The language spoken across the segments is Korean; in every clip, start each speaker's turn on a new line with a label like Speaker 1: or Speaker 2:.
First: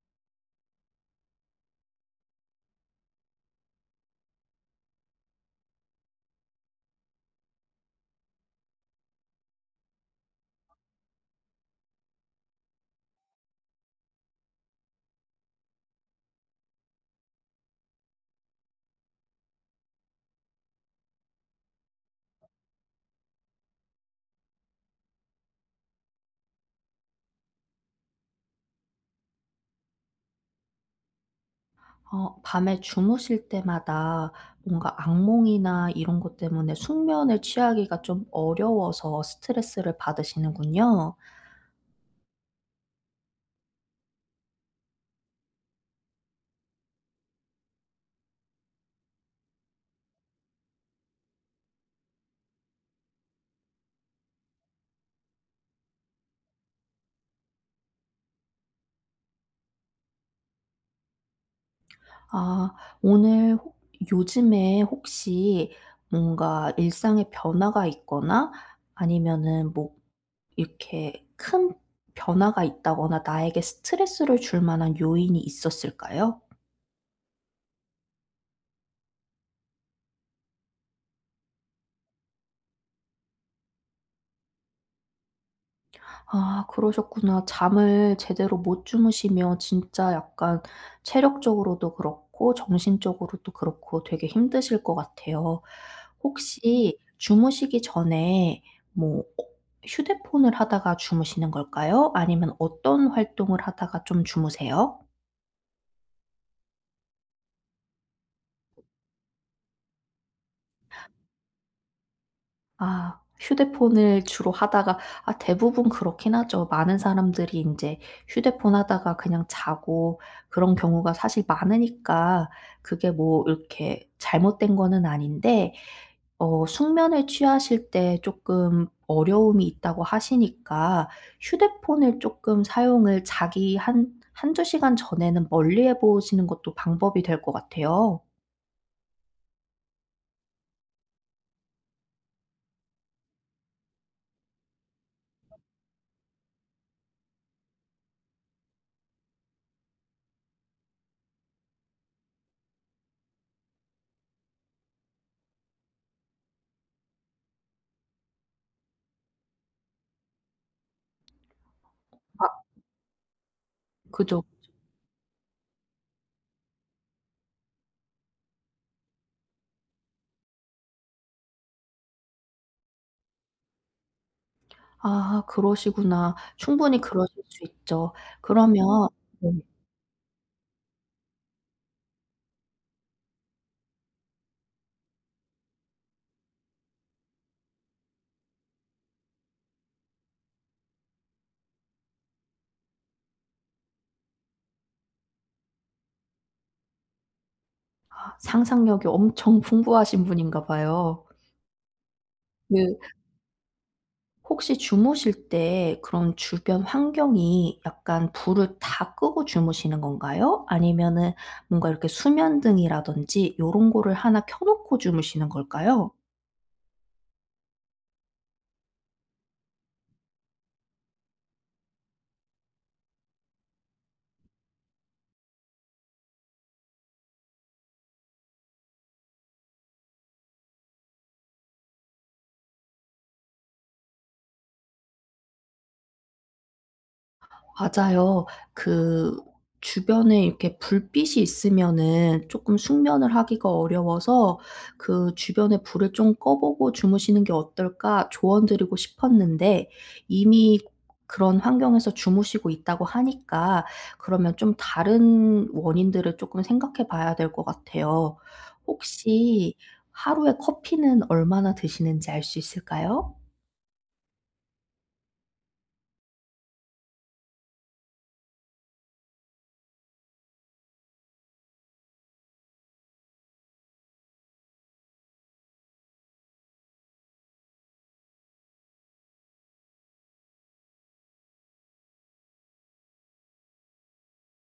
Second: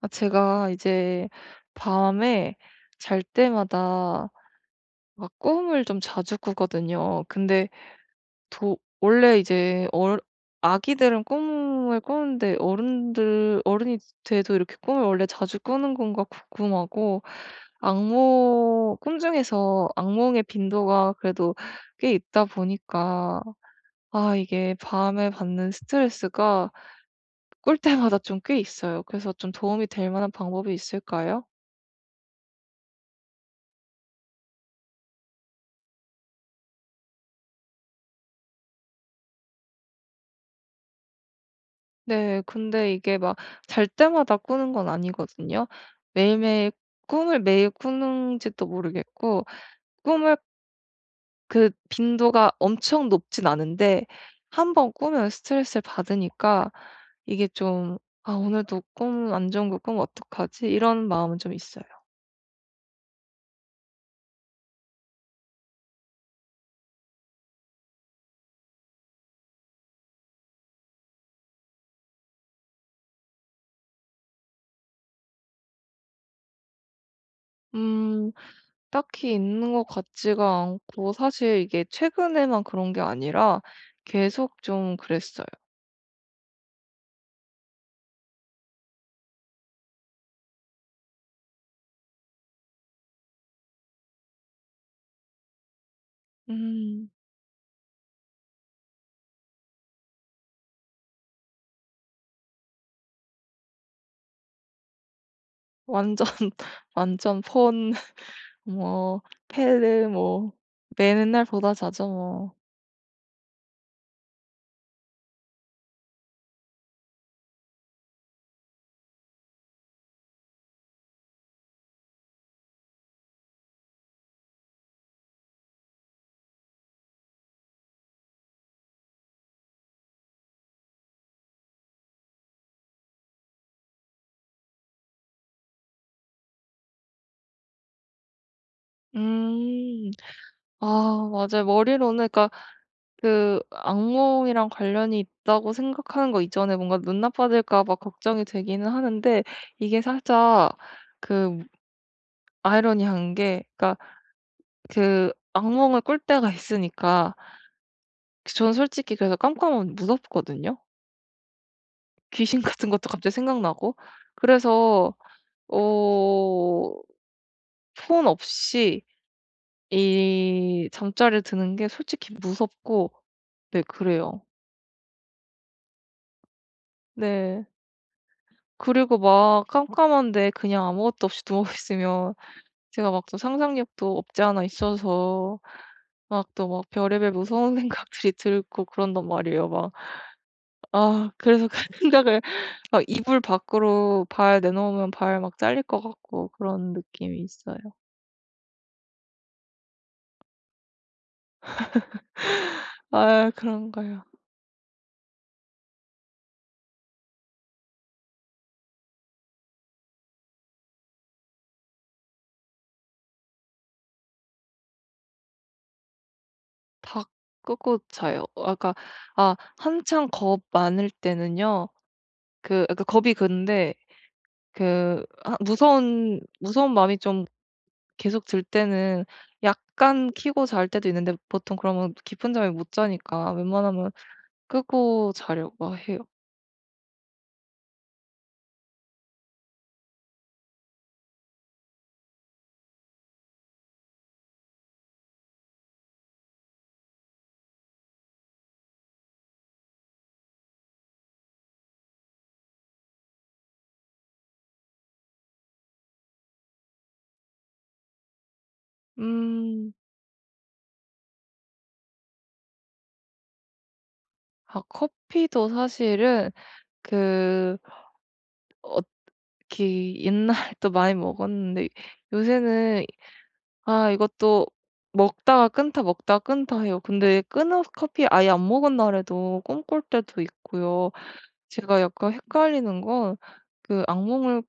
Speaker 1: 아 제가 이제 밤에 잘 때마다 막 꿈을 좀 자주 꾸거든요. 근데 도 원래 이제 아기들은 꿈을 꾸는데 어른들 어른이 돼도 이렇게 꿈을 원래 자주 꾸는 건가 궁금하고, 악몽 꿈 중에서 악몽의 빈도가 그래도 꽤 있다 보니까 아 이게 밤에 받는 스트레스가 꿀 때마다 좀 꽤 있어요. 그래서 좀 도움이 될 만한 방법이 있을까요?
Speaker 2: 어 밤에 주무실 때마다 뭔가 악몽이나 이런 것 때문에 숙면을 취하기가 좀 어려워서 스트레스를 받으시는군요.
Speaker 1: 네. 근데 이게 막 잘 때마다 꾸는 건 아니거든요. 매일매일 꿈을 매일 꾸는지도 모르겠고 꿈을 그 빈도가 엄청 높진 않은데, 한 번 꾸면 스트레스를 받으니까 이게 좀 '아 오늘도 꿈 안 좋은 거 꾸면 어떡하지?' 이런 마음은 좀 있어요.
Speaker 2: 아, 오늘 혹 요즘에 혹시 뭔가 일상의 변화가 있거나 아니면은 뭐 이렇게 큰 변화가 있다거나 나에게 스트레스를 줄 만한 요인이 있었을까요?
Speaker 1: 음 딱히 있는 것 같지가 않고, 사실 이게 최근에만 그런 게 아니라 계속 좀 그랬어요.
Speaker 2: 아, 그러셨구나. 잠을 제대로 못 주무시면 진짜 약간 체력적으로도 그렇고 정신적으로도 그렇고 되게 힘드실 것 같아요. 혹시
Speaker 1: 음.
Speaker 2: 주무시기 전에 뭐 휴대폰을 하다가 주무시는 걸까요? 아니면 어떤 활동을 하다가 좀 주무세요?
Speaker 1: 완전 완전 폰, 뭐 패를 뭐 매는 날보다 자죠 뭐.
Speaker 2: 아. 휴대폰을 주로 하다가, 아 대부분 그렇긴 하죠. 많은 사람들이 인제 휴대폰 하다가 그냥 자고 그런 경우가 사실 많으니까, 그게 뭐 이렇게 잘못된 거는 아닌데 어 숙면을 취하실 때 쪼끔 어려움이 있다고 하시니까 휴대폰을 쪼끔 사용을 자기 한 한두 시간 전에는 멀리 해 보시는 것도 방법이 될 것 같아요.
Speaker 1: 음. 아 맞아요. 머리로는, 그니까 그 악몽이랑 관련이 있다고 생각하는 거 이전에 뭔가 눈 나빠질까 봐 걱정이 되기는 하는데, 이게 살짝 그 아이러니한 게, 그니까 그 악몽을 꿀 때가 있으니까 저는 솔직히 그래서 깜깜하면 무섭거든요.
Speaker 2: 아,
Speaker 1: 귀신 같은 것도 갑자기 생각나고.
Speaker 2: 그죠.
Speaker 1: 그래서 어 폰 없이 이 잠자리에 드는 게 솔직히 무섭고. 네 그래요.
Speaker 2: 아, 그러시구나. 충분히 그러실 수
Speaker 1: 네.
Speaker 2: 있죠. 그러면,
Speaker 1: 그리고
Speaker 2: 네.
Speaker 1: 막 깜깜한데 그냥 아무것도 없이 누워 있으면, 제가 막 또 상상력도 없지 않아 있어서 막 또 막 별의별 무서운 생각들이 들고 그런단 말이에요. 막 아 그래서 그 생각을, 막 이불 밖으로 발 내놓으면 발 막 잘릴 것 같고, 그런 느낌이 있어요.
Speaker 2: 아, 상상력이 엄청 풍부하신 분인가 봐요. 그
Speaker 1: 아 그런가요?
Speaker 2: 혹시 주무실 때 그런 주변 환경이 약간 불을 다 끄고 주무시는 건가요? 아니면은 뭔가 이렇게 수면등이라든지 요런 거를 하나 켜 놓고 주무시는 걸까요?
Speaker 1: 다 끄고 자요. 아 그러니까, 아 한창 겁 많을 때는요. 그 약간 겁이, 근데 그 아 무서운 무서운 마음이 좀 계속 들 때는 약간 켜고 잘 때도 있는데, 보통 그러면 깊은 잠을 못 자니까 웬만하면 끄고 자려고 해요.
Speaker 2: 맞아요. 그 주변에 이렇게 불빛이 있으면은 쪼끔 숙면을 하기가 어려워서 그 "주변에 불을 좀 꺼 보고 주무시는 게 어떨까?" 조언 드리고 싶었는데, 이미 그런 환경에서 주무시고 있다고 하니까 그러면 좀 다른 원인들을 쪼끔 생각해 봐야 될 것 같아요. 혹시
Speaker 1: 음.
Speaker 2: 하루에 커피는 얼마나 드시는지 알 수 있을까요?
Speaker 1: 아 커피도 사실은, 그 어 이렇게 옛날에 또 많이 먹었는데 요새는, 아 이것도 먹다가 끊다 먹다가 끊다 해요. 근데 끊어 커피 아예 안 먹은 날에도 꿈꿀 때도 있고요. 제가 약간 헷갈리는 건, 그 악몽을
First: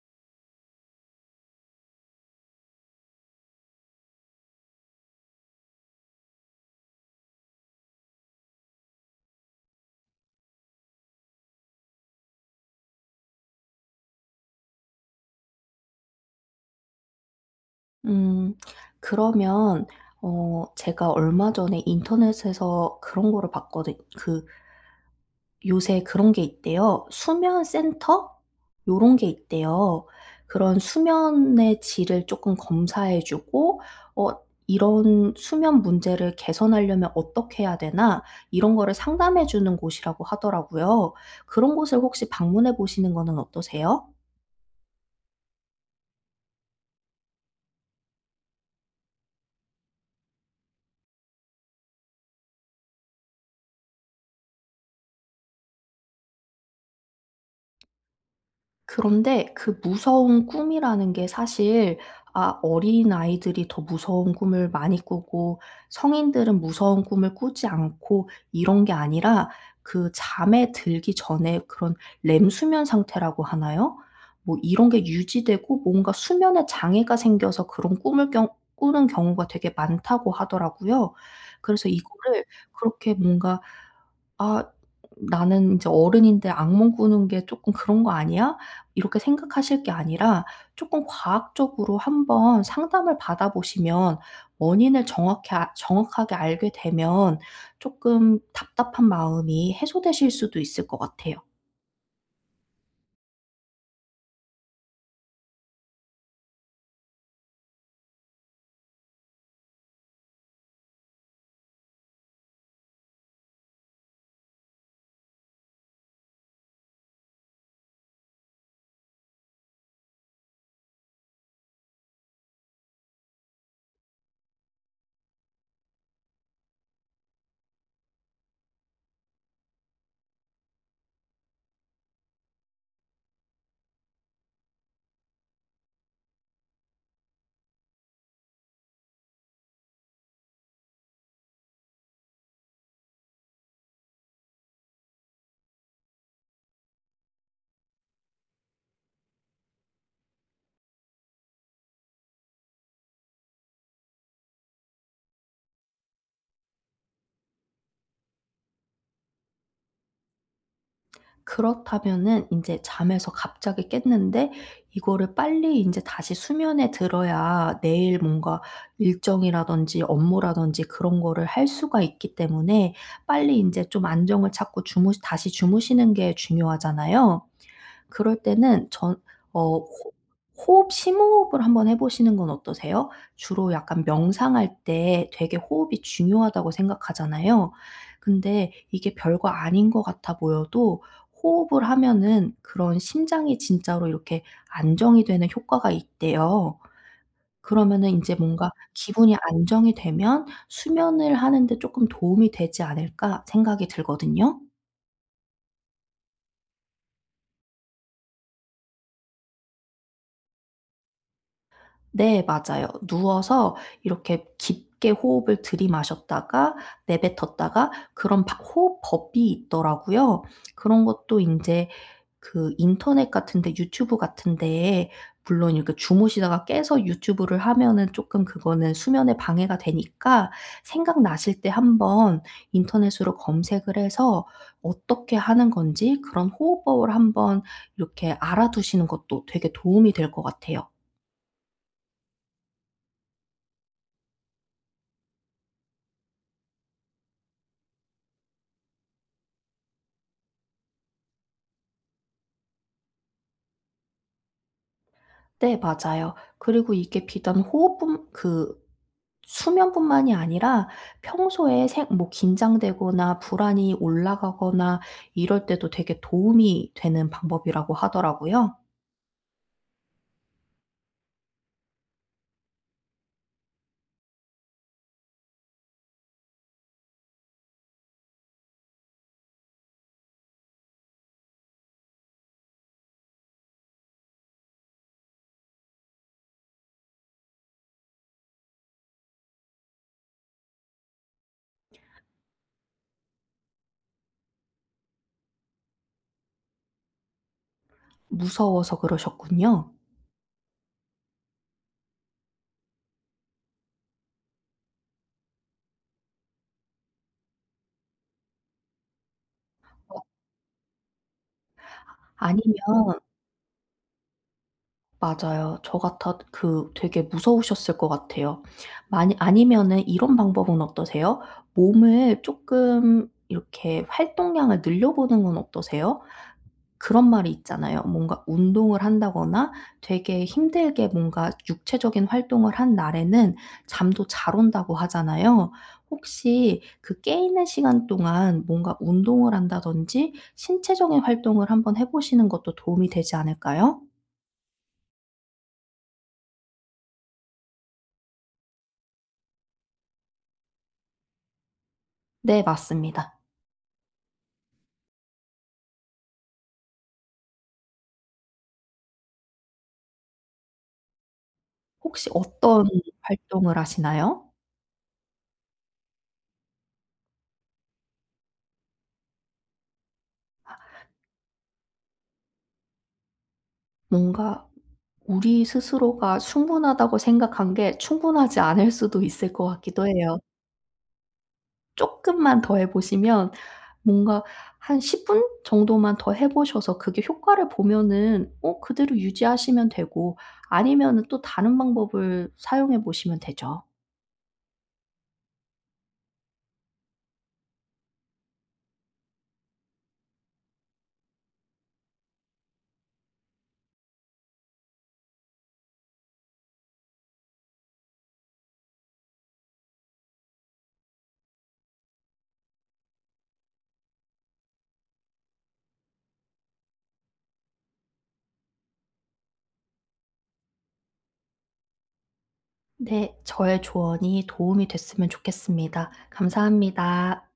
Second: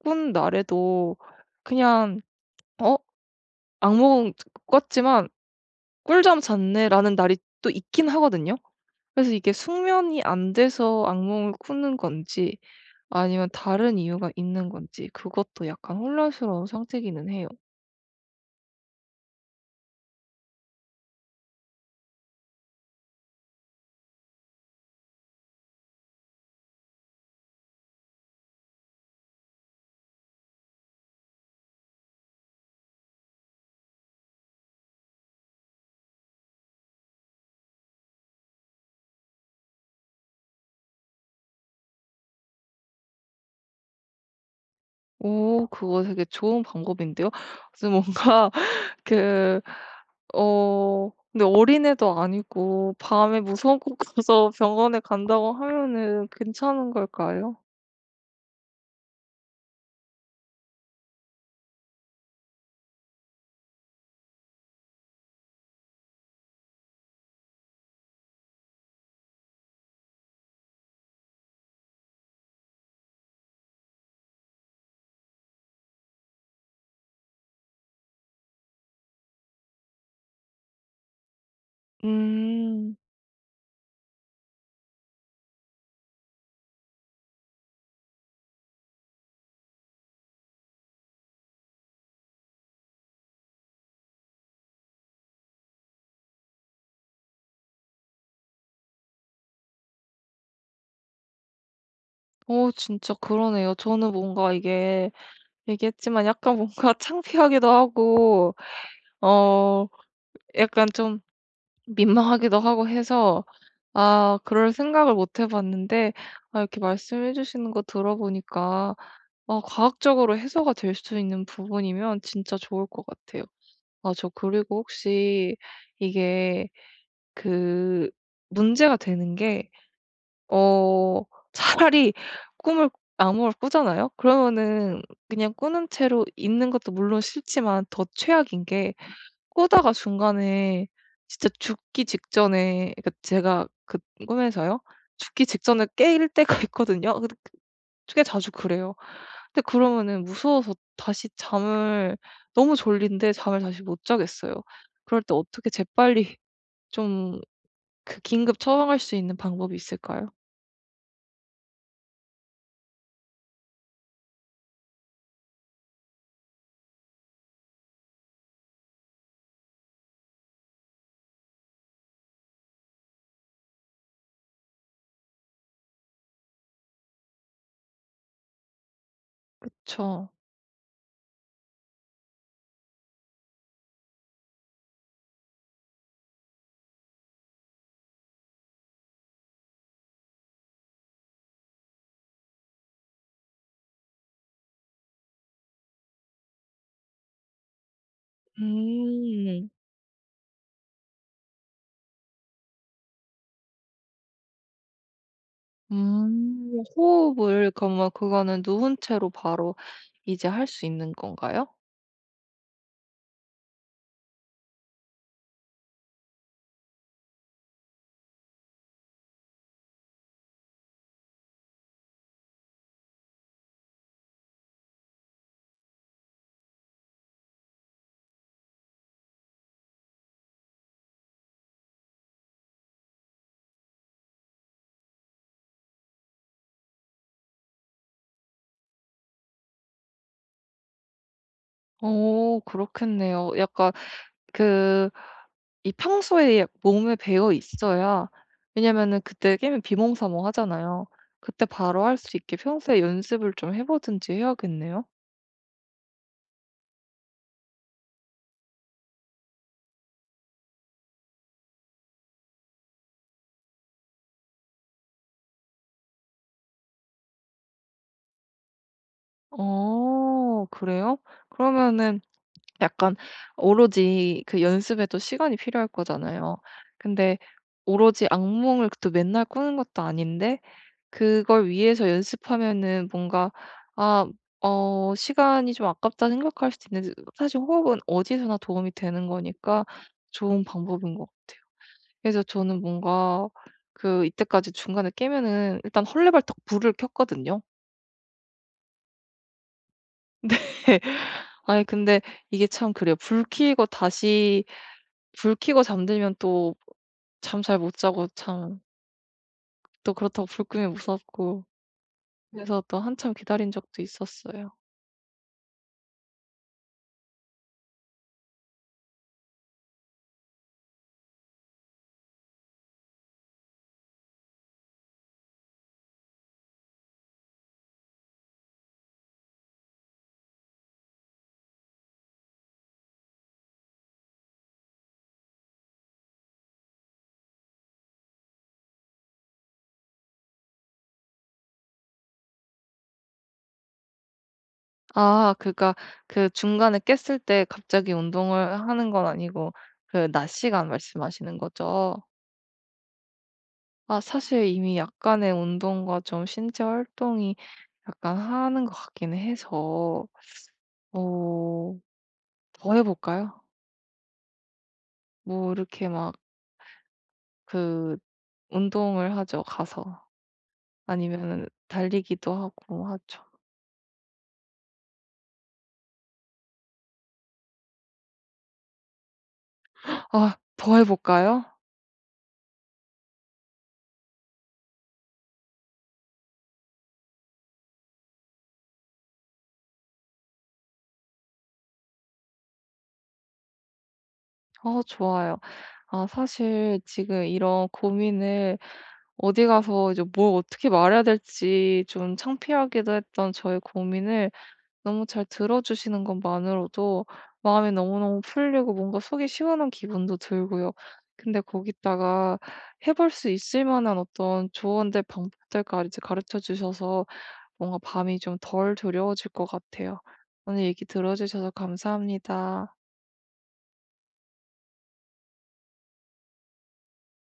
Speaker 1: 꾼 날에도 그냥 '어 악몽 꿨지만 꿀잠 잤네.'라는 날이 또 있긴 하거든요. 그래서 이게 숙면이 안 돼서 악몽을 꾸는 건지, 아니면 다른 이유가 있는 건지, 그것도 약간 혼란스러운 상태기는 해요.
Speaker 2: 음. 그러면 어 제가 얼마 전에 인터넷에서 그런 거를 봤거든, 그 요새 그런 게 있대요. 수면 센터? 요런 게 있대요. 그런 수면의 질을 조금 검사해 주고 어 "이런 수면 문제를 개선하려면 어떻게 해야 되나?" 이런 거를 상담해 주는 곳이라고 하더라고요. 그런 곳을 혹시 방문해 보시는 거는 어떠세요?
Speaker 1: 오, 그거 되게 좋은 방법인데요. 지금 뭔가 그 근데 어린애도 아니고 밤에 무서운 곳 가서 병원에 간다고 하면은 괜찮은 걸까요?
Speaker 2: 그런데 그 무서운 꿈이라는 게 사실, 아 어린아이들이 더 무서운 꿈을 많이 꾸고 성인들은 무서운 꿈을 꾸지 않고 이런 게 아니라, 그 잠에 들기 전에 그런 렘 수면 상태라고 하나요? 뭐 이런 게 유지되고 뭔가 수면에 장애가 생겨서 그런 꿈을 경 꾸는 경우가 되게 많다고 하더라고요. 그래서 이거를
Speaker 1: 음.
Speaker 2: 그렇게 뭔가 '아, 나는 이제 어른인데 악몽 꾸는 게 쪼끔 그런 거 아니야?' 이렇게 생각하실 게 아니라 쪼끔 과학적으로 한번 상담을 받아 보시면, 원인을 정확히, 아 정확하게 알게 되면 쪼끔 답답한 마음이 해소되실 수도 있을 것 같아요.
Speaker 1: 진짜 그러네요. 저는 뭔가 이게 얘기했지만 약간 뭔가 창피하기도 하고 어 약간 좀 민망하기도 하고 해서, 아 그럴 생각을 못해 봤는데, 아 이렇게 말씀해 주시는 거 들어보니까, 아 과학적으로 해소가 될 수 있는 부분이면 진짜 좋을 것 같아요. 아 저 그리고 혹시, 이게 그 문제가 되는 게, 어 차라리 꿈을 악몽을 꾸잖아요? 그러면은 그냥 꾸는 채로 있는 것도 물론 싫지만 더 최악인 게, 꾸다가 중간에 진짜 죽기 직전에, 그러니까 제가 그 꿈에서요, 죽기 직전에 깨일 때가 있거든요. 근데 그 꽤 자주 그래요. 근데 그러면은 무서워서 다시 잠을 너무 졸린데 잠을 다시 못 자겠어요. 그럴 때 어떻게 재빨리 좀 그 긴급 처방할 수 있는 방법이 있을까요?
Speaker 2: 그렇다면은 인제 잠에서 갑자기 깼는데, 이거를 빨리 인제 다시 수면에 들어야 내일 뭔가 일정이라든지 업무라든지 그런 거를 할 수가 있기 때문에 빨리 인제 좀 안정을 찾고 주무 다시 주무시는 게 중요하잖아요. 그럴 때는 전 어 호
Speaker 1: 그쵸.
Speaker 2: 호흡, 심호흡을 한번 해 보시는 건 어떠세요? 주로 약간 명상할 때 되게 호흡이 중요하다고 생각하잖아요. 근데 이게 별거 아닌 것 같아 보여도 호흡을 하면은 그런 심장이 진짜로 이렇게 안정이 되는 효과가 있대요. 그러면은 이제 뭔가 기분이
Speaker 1: 음.
Speaker 2: 안정이 되면 '수면을 하는 데 조금 도움이 되지 않을까?' 생각이 들거든요.
Speaker 1: 호흡을, 그러면 그거는 누운 채로 바로 이제 할 수 있는 건가요?
Speaker 2: 네, 맞아요. 누워서 이렇게 깊게 호흡을 들이마셨다가 내뱉었다가, 그런 바 호흡 법이 있더라고요. 그런 것도 이제 그 인터넷 같은 데, 유튜브 같은 데, 물론 이렇게 주무시다가 깨서 유튜브를 하면은 조금 그거는 수면에 방해가 되니까 생각나실 때 한번 인터넷으로 검색을 해서 어떻게 하는 건지 그런 호흡법을 한번 이렇게 알아두시는 것도 되게 도움이 될 것 같아요.
Speaker 1: 오 그렇겠네요. 약간 그 이 평소에 약 몸에 배어 있어야, 왜냐면은 그때 게임이 비몽사몽하잖아요. 그때 바로 할 수 있게 평소에 연습을 좀 해 보든지 해야겠네요.
Speaker 2: 네, 맞아요. 그리고 이게 비단 호흡뿐, 그 수면뿐만이 아니라 평소에 생 뭐 긴장되거나 불안이 올라가거나 이럴 때도 되게 도움이 되는 방법이라고 하더라고요.
Speaker 1: 어 그래요? 그러면은 약간, 오로지 그 연습에도 시간이 필요할 거잖아요. 근데 오로지 악몽을 또 맨날 꾸는 것도 아닌데 그걸 위해서 연습하면은 뭔가 '아 어 시간이 좀 아깝다.' 생각할 수도 있는데, 사실 호흡은 어디서나 도움이 되는 거니까 좋은 방법인 것 같아요. 그래서 저는 뭔가 그 이때까지 중간에 깨면은 일단 헐레벌떡 불을 켰거든요.
Speaker 2: 무서워서 그러셨군요.
Speaker 1: 아니 근데 이게 참 그래요. 불 켜고 잠들면 또 잠 잘 못 자고, 참 또 그렇다고 불 끄면 무섭고,
Speaker 2: 아니면,
Speaker 1: 그래서 또 한참 기다린 적도 있었어요.
Speaker 2: 맞아요. 저 같아 그 되게 무서우셨을 것 같아요. 만약 아니면은 이런 방법은 어떠세요? 몸을 조금 이렇게 활동량을 늘려보는 건 어떠세요? 그런 말이 있잖아요. 뭔가 운동을 한다거나 되게 힘들게 뭔가 육체적인 활동을 한 날에는 잠도 잘 온다고 하잖아요. 혹시 그 깨 있는 시간 동안 뭔가 운동을 한다든지 신체적인 활동을 한번 해 보시는 것도 도움이 되지 않을까요?
Speaker 1: 아 그러니까, 그 중간에 깼을 때 갑자기 운동을 하는 건 아니고, 그 낮 시간 말씀하시는 거죠?
Speaker 2: 네, 맞습니다.
Speaker 1: 아 사실 이미 약간의 운동과 좀 신체 활동이 약간 하는 것 같기는 해서, 어
Speaker 2: 혹시 어떤
Speaker 1: 더 해 볼까요?
Speaker 2: 활동을 하시나요?
Speaker 1: 뭐 이렇게 막 그 운동을 하죠, 가서. 아니면은 달리기도 하고 하죠.
Speaker 2: 뭔가 우리 스스로가 충분하다고 생각한 게 충분하지 않을 수도 있을 것 같기도 해요.
Speaker 1: 아 더 해 볼까요?
Speaker 2: 쪼끔만 더 해 보시면, 뭔가 한 10분 정도만 더 해 보셔서 그게 효과를 보면은 어 그대로 유지하시면 되고 아니면은 또 다른 방법을 사용해 보시면 되죠.
Speaker 1: 어 좋아요. 아 사실 지금 이런 고민을 어디 가서 이제 뭘 어떻게 말해야 될지 좀 창피하기도 했던 저의 고민을 너무 잘 들어 주시는 것만으로도 마음이 너무너무 풀리고 뭔가 속이 시원한 기분도 들고요. 근데 거기다가 해볼 수 있을 만한 어떤 조언들, 방법들까지 가르쳐 주셔서 뭔가 밤이 좀 덜 두려워질 것 같아요. 오늘 얘기 들어 주셔서 감사합니다.
Speaker 2: 네. 저의 조언이 도움이 됐으면 좋겠습니다. 감사합니다.